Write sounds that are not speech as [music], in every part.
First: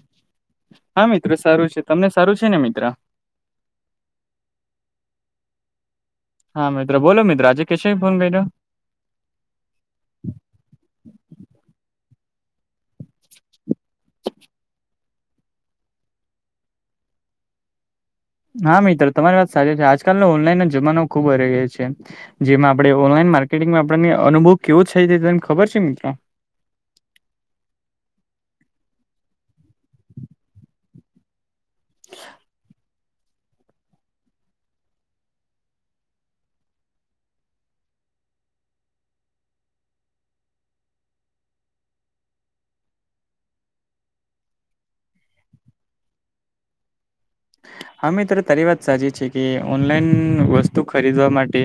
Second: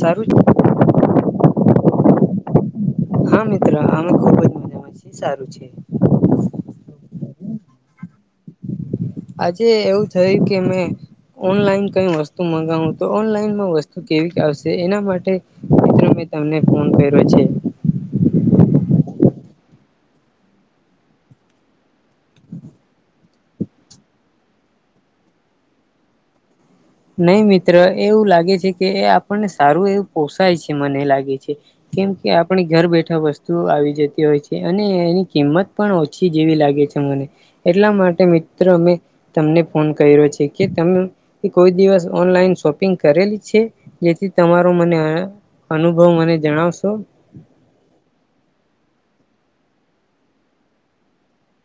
સારું હા મિત્રો સારું છે. તમને સારું છે ને મિત્રા. હા મિત્ર અમે ખુબ જ મજામાં છીએ સારું છે. હા મિત્રો બોલો મિત્રો આજે કેશ ફોન કરજ્યો? આજે એવું થય કે મેં ઓનલાઈન કઈ વસ્તુ મગાવું તો. ઓનલાઈન વતુ કેવી આવશે એના માટે મિત્રો મેં તમને ફોન કર્યો છે. હા મિત્ર તમારી વાત સાચ છે. આજકાલનો ઓનલાઈન ના જમાનો ખુબ હ છે. જેમાં આપડણે ઓનલાઈન માર્કેટિંગમાં આપને અનુભવ કેવો છે તે તને ખબર છે મિત્રો નહી મિત્ર એવું લાગે છે કે એ આપણને સારું એવું પોસાય છે મને લાગે છે. કેમ કે આપણે ઘર બેઠા વસ્તુ આવી જતી હોય છે અને એની કિંમત પણ ઓછી જેવી લાગે છે મને એટલા માટે મિત્રો અમે તમને ફોન કર્યો છે, કે તમે કોઈ દિવસ ઓનલાઈન શોપિંગ કરેલી છે? જેથી તમારું મને અનુભવ મને જણાવશો? અમિત તારી વાત સાચી છે કે ઓનલાઈન વસ્તુ ખરીદવા માટે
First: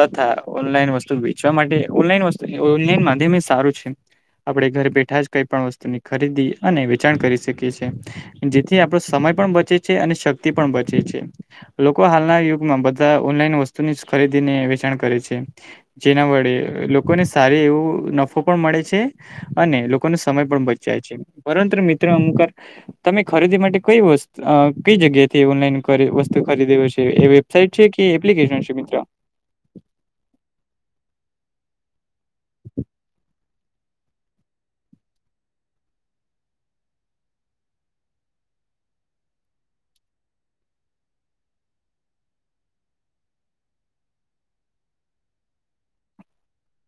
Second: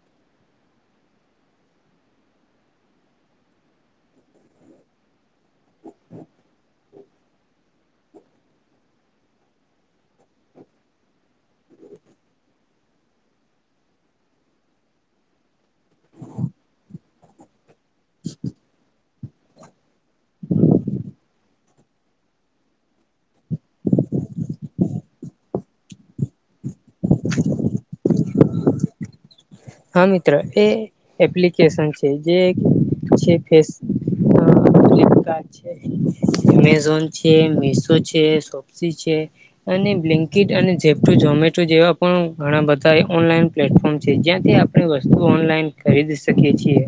તથા ઓનલાઈન વસ્તુ વેચવા માટે, ઓનલાઇન વસ્ ઓનલાન માધ્યમે સારું છે. આપણે ઘર બેઠા જ કઈ પણ વસ્તુની ખરીદી અને વેચાણ કરી શકીએ છીએ. જેથી આપણો સમય પણ બચે છે અને શક્તિ પણ બચે છે. લોકો હાલના યુગમાં બધા ઓનલાઈન વસ્તુની ખરીદીને વેચાણ કરે છે. જેના વડે લોકોને સારી એવું નફો પણ મળે છે. અને લોકોનો સમય પણ બચાય છે. પરંતુ મિત્રો અમુકવાર તમે ખરીદી માટે કઈ વસ્ આ કઈ જગ્યાથી ઓનલાઈન વસ્તુ ખરીદે છે એ વેબસાઇટ છે કે એપ્લિકેશન છે મિત્રો? હા મિત્રો એ એપ્લિકેશન છે જે છે ફેસ ફ્લિપકાર્ટ છે, એમેઝોન છે, મીશો છે, સોપ્સી છે. અને બ્લન્કીટ અને ઝપુ ઝમેટો જેવા પણ ઘણા બધા ઓનલાઈન પ્લેટફોર્મ છેઈ ગયા. એ આપણે વસ્તુ ઓનલાઈન ખરીદી શકીએ છીએ.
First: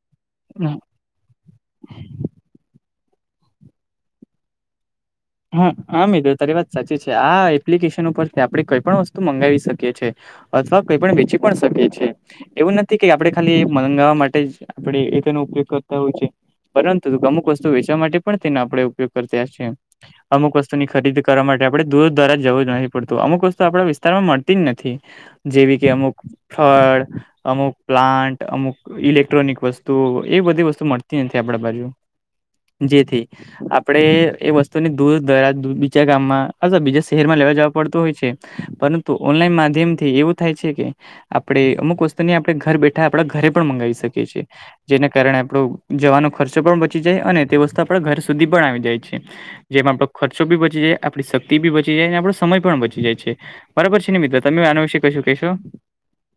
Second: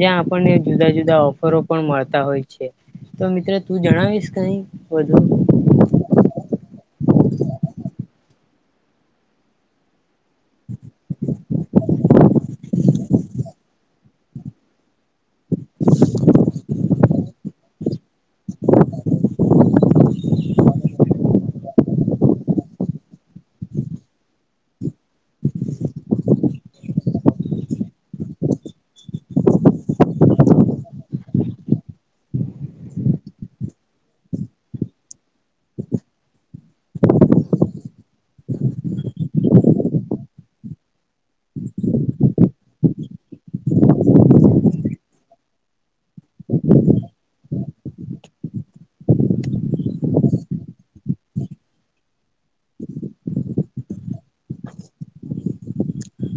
જ્યાં આપ આપણને જુદા જુદા પણ મળતા હોય છે તો મિત્રો તું જણાવીશ કઈ બધુ હા હા મિત્રો તારી વાત સાચી છે આ એપ્લિકેશન ઉપરથી આપણે કોઈ પણ વસ્તુ મંગાવી શકીએ છીએ. અથવા કઈ પણ વેચી પણ શકી છીએ. એવું નથી કે આપડે ખાલી મંગાવવા માટે જ આપડે એ તેનો ઉપયોગ કરતા હોય છે. પરંતુ અમુક વસ્તુ વેચવા માટે પણ તેનો આપણે ઉપયોગ કરતા છીએ. અમુક વસ્તુ ની ખરીદી કરવા માટે આપણે દૂર દ્વારા જવું જ નથી પડતું અમુક વસ્તુ આપણા વિસ્તારમાં મળતી જ નથી. જેવી કે અમુક ફળ, અમુક પ્લાન્ટ, અમુક ઇલેક્ટ્રોનિક વસ્તુ એવી બધી વસ્તુ મળતી નથી આપડા બાજુ. જેથી આપણેે એ વસ્તુ તો દૂર દરાજ બીજા ગામમાં અ બીજા શહેરમાં લેવા જવા પડતું હોય છે તો ઓનલાઈન માધ્યમથી એવું થાય છે કે આપડે અમુક વસ્તુને આપણે ઘર બેઠા આપડા ઘરે પણ મંગાવી શકીએ છીએ. જેના કારણે આપણો જવાનો ખર્ચો પણ બચી જાય અને તે વસ્તુ આપણા ઘર સુધી પણ આવી જાય છે. જેમાં આપણો ખર્ચો બી બચી જાય, આપણી શક્તિ બી બચી જાય અને આપણો સમય પણ બચી જાય છે. બરાબર છે ને મિત્ર, તમે આના વિશે કશું કેશો?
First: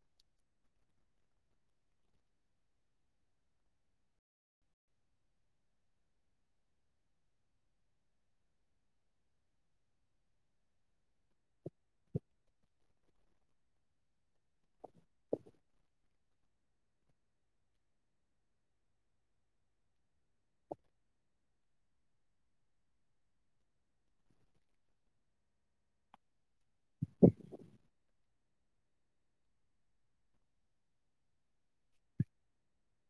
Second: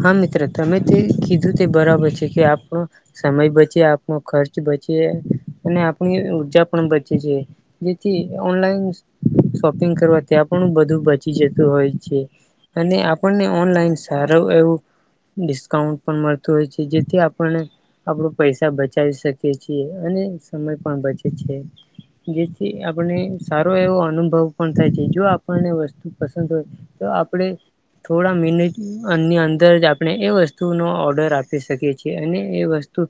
હા મિત્ર તમે જે કીધું તે બરાબર છે કે આપણો સમય બચે, આપનો ખર્ચ બચે અને આપણી ઉર્જા પણ બચે છે. જેથી ઓનલાઈન શોપિંગ કરવા ત્યાં પણ બધું બચી જતું હોય છે. અને આપણને ઓનલાઈન સારો એવું ડિસ્કાઉન્ટ પણ મળતું હોય છે જેથી આપણને આપણ પૈસા બચાવી શકીએ છીએ અને સમય પણ બચે છે. જેથી આપને સારો એવો અનુભવ પણ થાય છે જો આપણને વસ્તુ પસંદ હોય તો આપડે થોડા મિનીટ ની અંદર જ આપણે એ વસ્તુનો ઓર્ડર આપી શકીએ છીએ અને એ વસ્તુ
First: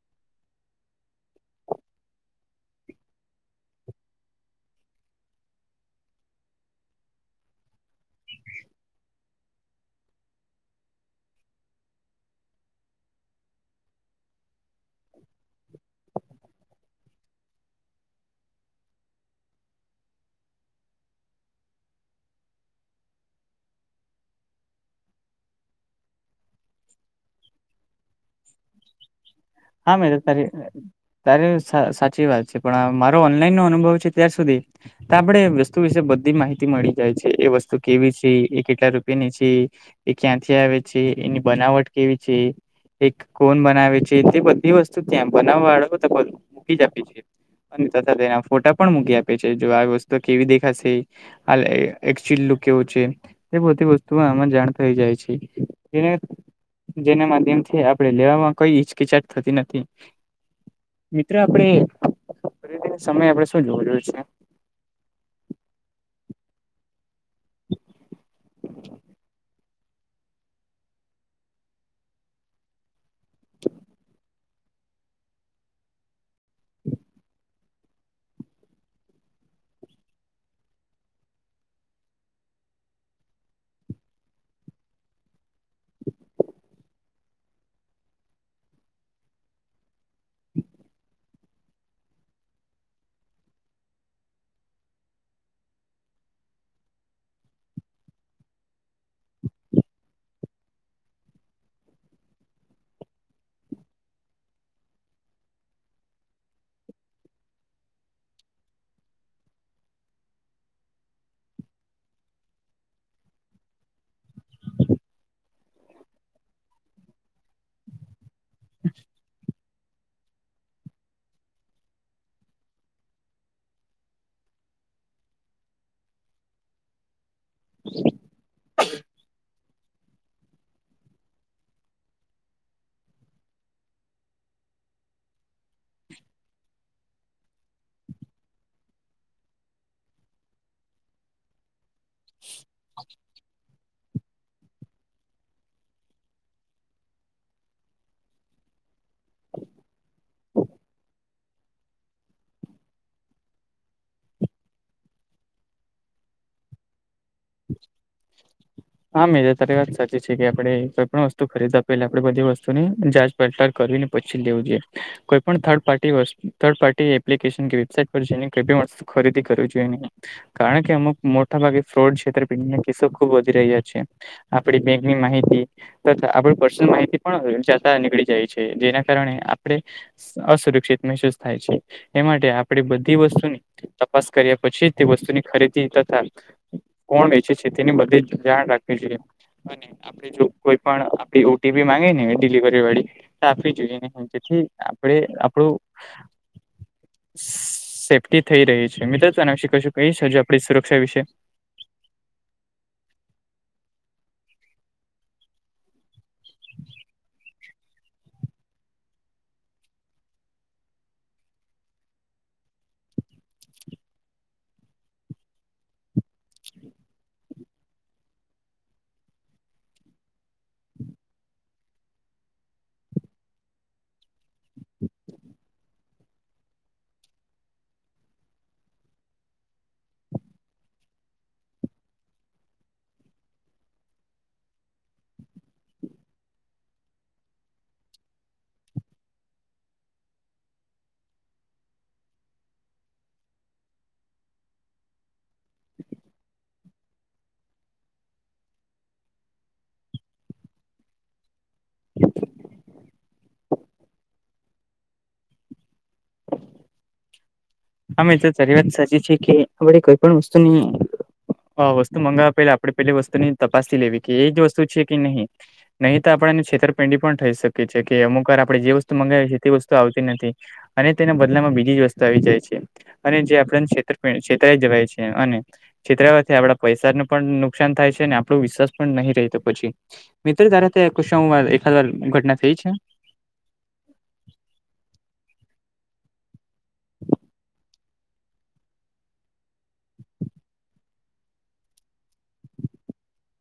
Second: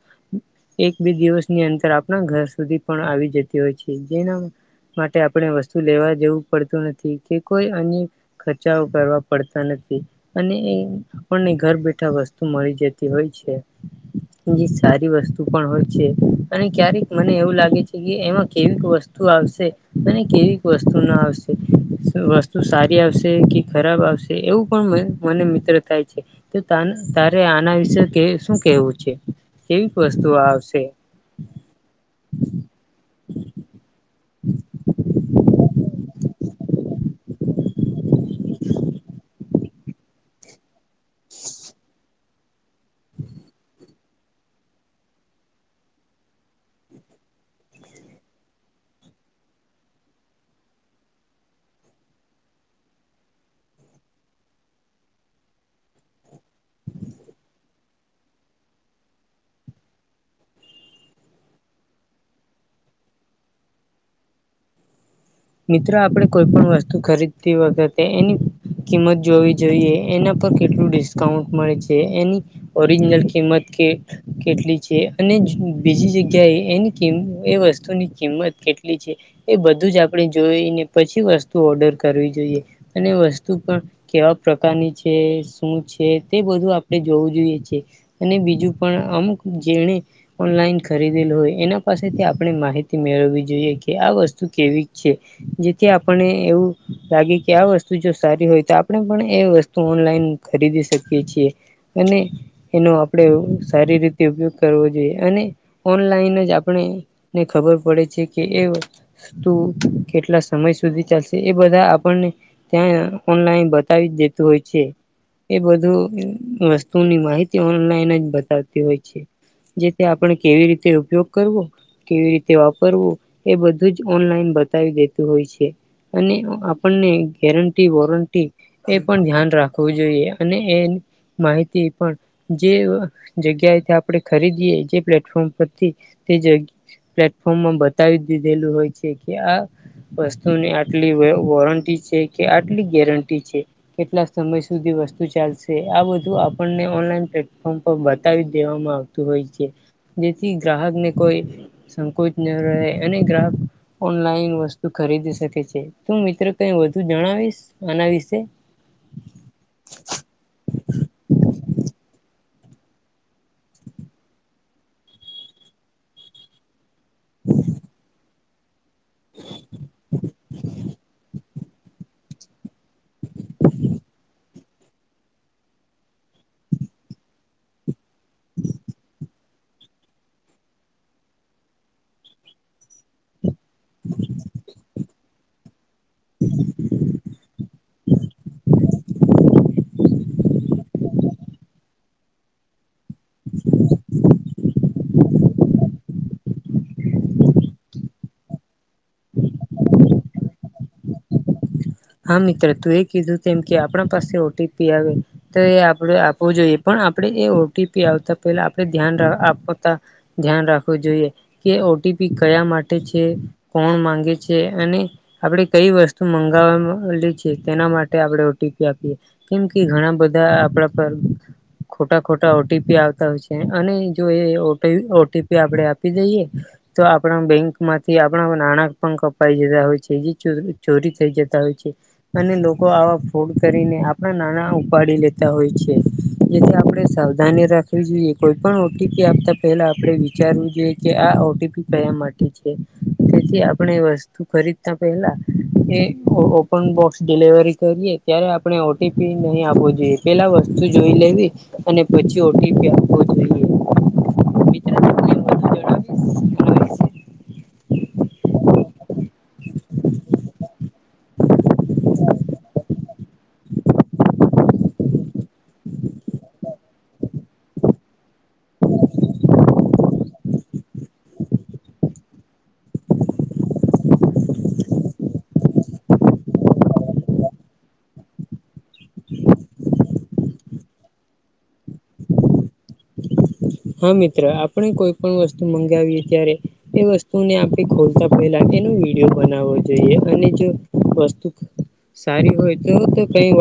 એક બે દિવસની અંદર આપણા ઘર સુધી પણ આવી જતી હોય છે જેના માટે આપણે વસ્તુ લેવા જવું પડતું નથી કે કોઈ અન્ય ખર્ચાવ કરવા પડતા નથી અને એ આપણને ઘર બેઠા વસ્તુ મળી જતી હોય છે. જે સારી વસ્તુ પણ હોય છે અને ક્યારેક મને એવું લાગે છે કે એમાં કેવી વસ્તુ આવશે અને કેવી વસ્તુ ના આવશે. વસ્તુ સારી આવશે કે ખરાબ આવશે એવું પણ મને મિત્ર થાય છે. તારે આના વિશે શું કેવું છે? કેવીક હા મે વસ્તુઓ તારી આવશે? તારે સાચી વાત છે. પણ મારો ઓનલાઈન નો અનુભવ છે ત્યા સુધી તો આપડે વસ્તુ વિશે બધી માહિતી મળી જાય છે એ વસ્તુ કેવી છે. એ કેટલા રૂપિયા ની છે એ ક્યાંથી આવે છે એની બનાવટ કેવી એ એક કોન બનાવે છે. તે બધી વસ્તુ ત્યાં બનાવવા વાળા તો મૂકી જ આપીએ છીએ. તથા તેના ફોટા પણ મૂકી આપે છે જો આવી વસ્તુ કેવી દેખાશે. હ લે એકચુલ લુંક કેવું છે. એ બધી વસ્તુ આમાં જાણ થઈ જાય છે એને જેના માધ્યમથી આપડે લેવામાં કોઈ હિચકિચાટ થતી નથી. મિત્ર આપડે ફરિથીન સમય આપડે શું જોવા જઉં છે મિત્ર આપેડે કોઈ પણ વસ્તુ ખરીદતી વખતે એની કિંમત જોવી જોઈએ એના પર કેટલું ડિસ્કાઉન્ટ મળે છે એની ઓરિજિનલ કિંમત કે કેટલી છે અને બીજી જગ્યાએ એની કિંમ એ વસ્તુની કિંમત કેટલી છે. એ બધું જ આપડે જોઈને પછી વસ્તુ ઓર્ડર કરવી જોઈએ અને એ વસ્તુ પણ કેવા પ્રકારની છે શું છે તે બધું આપડે જોવું જોઈએ છે. અને બીજું પણ અમુક જેણે ઓનલાઈન ખરીદેલું હોય એના પાસેથી આપણે માહિતી મેળવવી જોઈએ કે આ વસ્તુ કેવી છે. જેથી આપણને એવું લાગે કે આ વસ્તુ જો સારી હોય તો આપણે પણ એ વસ્તુ ઓનલાઈન ખરીદી શકીએ છીએ અને એનો આપણે સારી રીતે ઉપયોગ કરવો જોઈએ અને ઓનલાઈન જ આપણે ને ખબર પડે છે કે એ વતુ કેટલા સમય સુધી ચાલશે એ બધા આપણને. ત્યાં ઓનલાઈન બતાવી જ દેતું હોય છે. એ બધું વસ્તુની માહિતી ઓનલાઈન જ બતાવતી હોય છે, જે તે આપણે કેવી રીતે ઉપયોગ કરવો કેવી રીતે વાપરવો એ બધું જ ઓનલાઈન બ. બતાવી દેતું હોય છે, અને આપણને ગેરંટી વોરંટી એ પણ ધ્યાન રાખવું જોઈએ અને એ. માહિતી પણ જે જગ્યા એથી આપણે ખરીદીએ જે પ્લેટફોર્મ પર. તે પ્લેટફોર્મ માં બતાવી દીધેલું હોય છે. કે આ વસ્તુની આટલી વોરંટી છે કે આટલી ગેરંટી છે. કેટલા સમય સુધી વસ્તુ ચાલશે આ બધું આપણને ઓનલાઈન પ્લેટફોર્મ પર બતાવી દેવામાં આવ. હોય છે, જેથી ગ્રાહકને કોઈ સંકોચ ન રહે અને ગ્રાહક ઓનલાઈન વસ્તુ ખરીદી શકે છે તું મિત્ર કઈ વધુ જણાવીશ? આના વિશે હા મેજા તારી વાત સાચી છે. કે આપડે કોઈ પણ વસ્તુ ખરીદવા પહેલા આપણે બધી વસ્તુ ની જાંચ પડતાલ કરીને પછી જ લેવું જોઈએ. કોઈ પણ થર્ડ પાર્ટી વસ્તુ થર્ડ પાર્ટી એપ્લિકેશન કે વેબસાાઈટ પર છે ક વસ્ત ખરીદી કરવી જોઈએ નહી, કારણ કે અમુક ફ્રોડ છેતરપિંડી ના કેસો ખુબ વધી રહ્યા છે આપડી બેંકની માહિતી. આપણ પર્સનલ માહિતી પણ જતા નીકળી જાય છે જેના કારણે આપણે અસુરક્ષિત મહેસૂસ થાય છે, એ માટે આપડી બધી વસ્તુની તપાસ કર્યા પછી તે વસ્તુની ખરીદી તથા. કોણ વેચે છે તેની બધે ધ્યાન રાખવી જોઈએ, અને આપે જો કોઈ પણ આપડી ઓ ટી પી માંગે ને ડિલિવરી વાળી. રાખવી જોઈએ જેથી આપણે આપણું. [inaudible] સેફ્ટી થઇ રહી છે મિત તોના વિશે કશું કઈ હજુ આપણી સુરક્ષા વિશે. હા મિત્ર તું એ કીધું તેમ કે આપણા પાસે ઓટીપી આવે. તો એ આપણે આપવું જોઈએ પણ આપડે એ ઓટી પી આવતા પેલા આપડે ધ્યાન આપતા. ધ્યાન રાખવું જોઈએ. કે ઓટીપી કયા માટે છે કોણ માંગે છે અને. આપડે કઈ વસ્તુ મંગાવવામાં લ છે તેના માટે આપણે ઓ ટી પી આપીએ, કેમ કે ઘણા બધા આપણા પર ખોટા ખોટા ઓ ટી પી આવતા હોય છે અને જો એ ઓ ટી પી આપડે આપી દઈએ. તો આપણા બેંક માંથી આપણા નાણાં પણં કપાઈ જતા હોય છે જે ચોરી થઈ જતા હોય છે. અને લોકો આવા ફોડ કરીને આપણા નાણા ઉપાડી લેતા હોય છે. જેથી આપણે સાવધાની રાખવી જોઈએ કોઈ પણ ઓટીપી આપતા પેલા આપડે વિચારવું જોઈએ. કે આ ઓટીપી કયા માટે છે. જેથી આપણે વસ્તુ ખરીદતા પહેલા એ ઓ પણ બોક્સ ડિલવરી કરીએ ત્યારે આપણે ઓટીપી નહી આપવું જોઈએ પેલા વસ્તુ જોઈ લેવી અને પછી ઓટીપી આપવો જોઈએ મિત્ર વધુ જણાવીશ એના વિશે અમે તો સારી વાત સાચી છીએ કે આપણે કોઈ પણ વસ્તુની હ વસ્તુ મંગાવવા પેલા આપણે પેલી વસ્તુની તપાસી લેવી કે એજ વસ્તુ છે કે નહી. નહીં તો આપણેને છેતરપિંડી પણ થઈ શકીએ છે કે અમુક વાર આપણે જે વસ્તુ મંગાવી તે વસ્તુ આવતી નથી. અને તેના બદલામાં બીજી જ વસ્તુ આવી જાય છે. અને જે આપણને છેતરપી છેતરાઈ જવાય છે અને છેતરાવાથી આપડા પૈસાને પણ નુકસાન થાય છે ને આપણો વિશ્વાસ પણ નહી રહેતો પછી મિત્ર તારે ત્યાં શુંક વાર એકાદ વાર ઘટના થઈ છે. હા મિત્ર આપણે કોઈ પણ વસ્તુ મંગાવીએ ત્યારે એ વસ્તુને આપણે ખોલતા પેલા એનો વિડીયો બનાવવો જોઈએ અને જો વસ્તુ સારી હોય તો તો કઈ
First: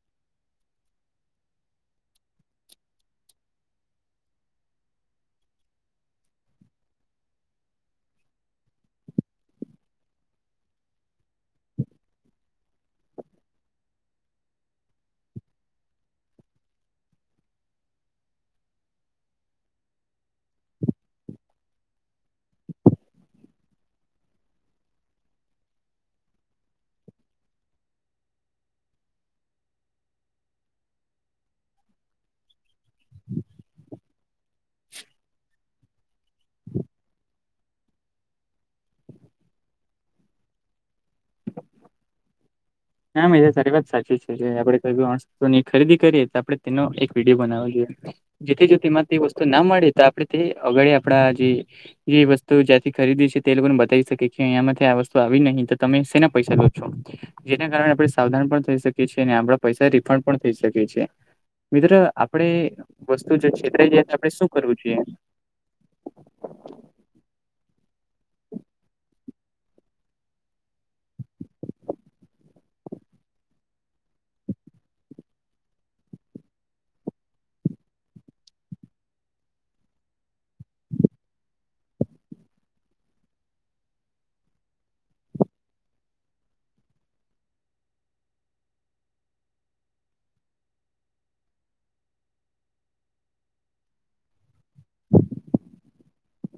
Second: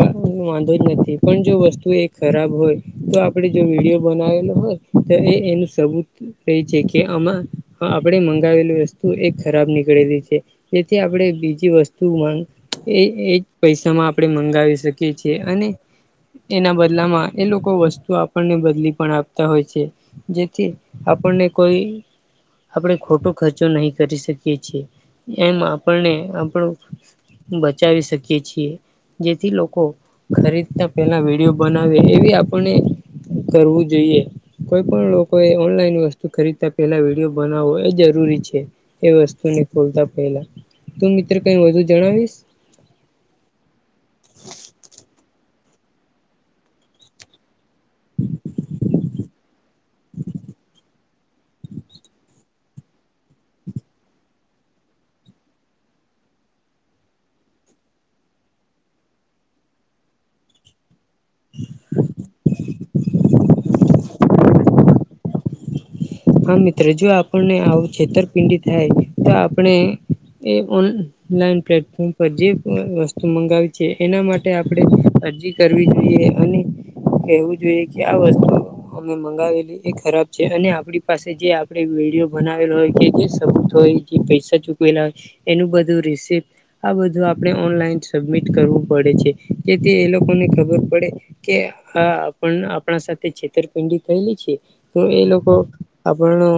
વાંધો જ નથી પણ જો વસ્તુ એ ખરાબ હોય તો આપડે જો વિડીયો બનાવેલો હોય તો એ એનું સબુત રહી છે કે આમાં આપણે મંગાવેલી વસ્તુ એક ખરાબ નીકળેલી છે. જેથી આપણે બીજી વસ્તુ માં એ એજ પૈસામાં આપણેે મંગાવી શકીએ છીએ અને એના બદલામાં એ લોકો વસ્તુ આપણને બદલી પણ આપતા હોય છે. છે જેથી આપણને કોઈ આપણે ખોટો ખર્ચો નહીં કરી શકીએ છીએ એમ આપણને આપણું બચાવી શકીએ છીએ જેથી લોકો ખરીદતા પેલા વિડીયો બનાવે એવી આપણને કરવું જોઈએ. કોઈ પણ લોકો એ ઓનલાઈન વસ્તુ ખરીદતા પહેલા વિડીયો બનાવો એ જરૂરી છે એ વસ્તુને ખોલતા પહેલા તું મિત્ર કઈ વધુ જણાવીશ ના મેજર સારી વાત સાચી છે જે આપણે કોઈ ની ખરીદી કરીએ તો આપડે તેનો એક વિડીયો બનાવો જોઈએ. જેથી જો તેમાં વસ્તુ ના મળે તો આપે તે આગડ આપણા જે જે વસ્તુ જ્યાંથી ખરીદી છે તે લોકોને બતાવી શકે કે અહીંમાંથી આ વસ્તુ આવી નહી તો તમે શેના પૈસા લો છો જેના કારણે આપણે સાવધાન પણ થઈ શકીએ છીએ અને આપણા પૈસા રિફંડ પણ થઇ શકીએ છીએ. મિત્ર આપણેે વસ્તુ જો છેતરાઈ જાય તો આપણે શું કરવું જોઈએ? હા મિત્ર જો આપણને આવું છેતરપિંડી થાય તો આપણે એ ઓન ઓનલાઈન પ્લેટફોર્મ પર જે વસ્તુ મંગાવી છે એના માટે આપણે અરજી કરવી જોઈએ અને કેહેવું જોઈએ કે આ વસ્તુ અમે મંગાવેલી એ ખરાબ છે અને આપડી પાસે જે આપણે વિડીયો બનાવેલો હોય કે જે શબ્દ હોય જે પૈસા ચૂકવેલા હોય એનું બધું રિસિપ આ બધું આપણે ઓનલાઈન સબમિટ કરવું પડે છે જેથી એ લોકોને ખબર પડે કે હા આપણ આપણા સાથે છેતરપિંડી થયેલી છે તો એ લોકો આ પણ નો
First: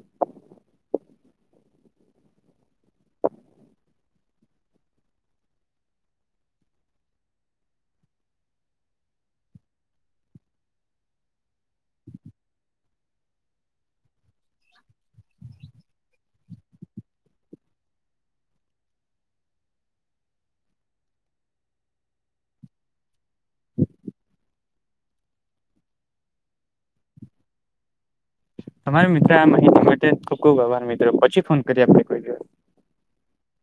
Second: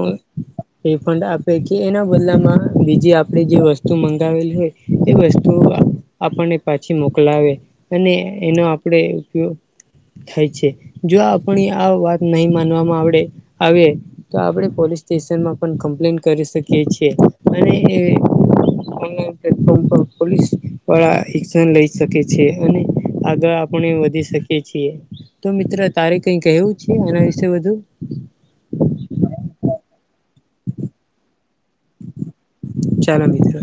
રિફંડ આપે કે એના બદલામાં બીજી આપણે જે વસ્તુ મંગાવેલી હોય એ વસ્તુ આ આપણને પાછી મોકલાવે અને એનો આપણે ઉપયોગ થાય છે જો આપણી આ વાત નહીં માનવામાં આવડે આવે તો આપણે પોલીસ સ્ટેશનમાં પણ કમ્પ્લેન કરી શકીએ છીએ અને એ [inaudible] પ્લેટફોર્મ પર પોલીસ વાળા એક્શન લઈ શકે છે અને આગ આપણે વધી શકી છીએ તો મિત્ર તારે કઈ કહેવું છે એના વિશે વધુ? તમારા મિત્ર આ માહિતી માટે મિત્રો પછી ફોન કરી આપે કોઈ દ ચાલો મિત્ર.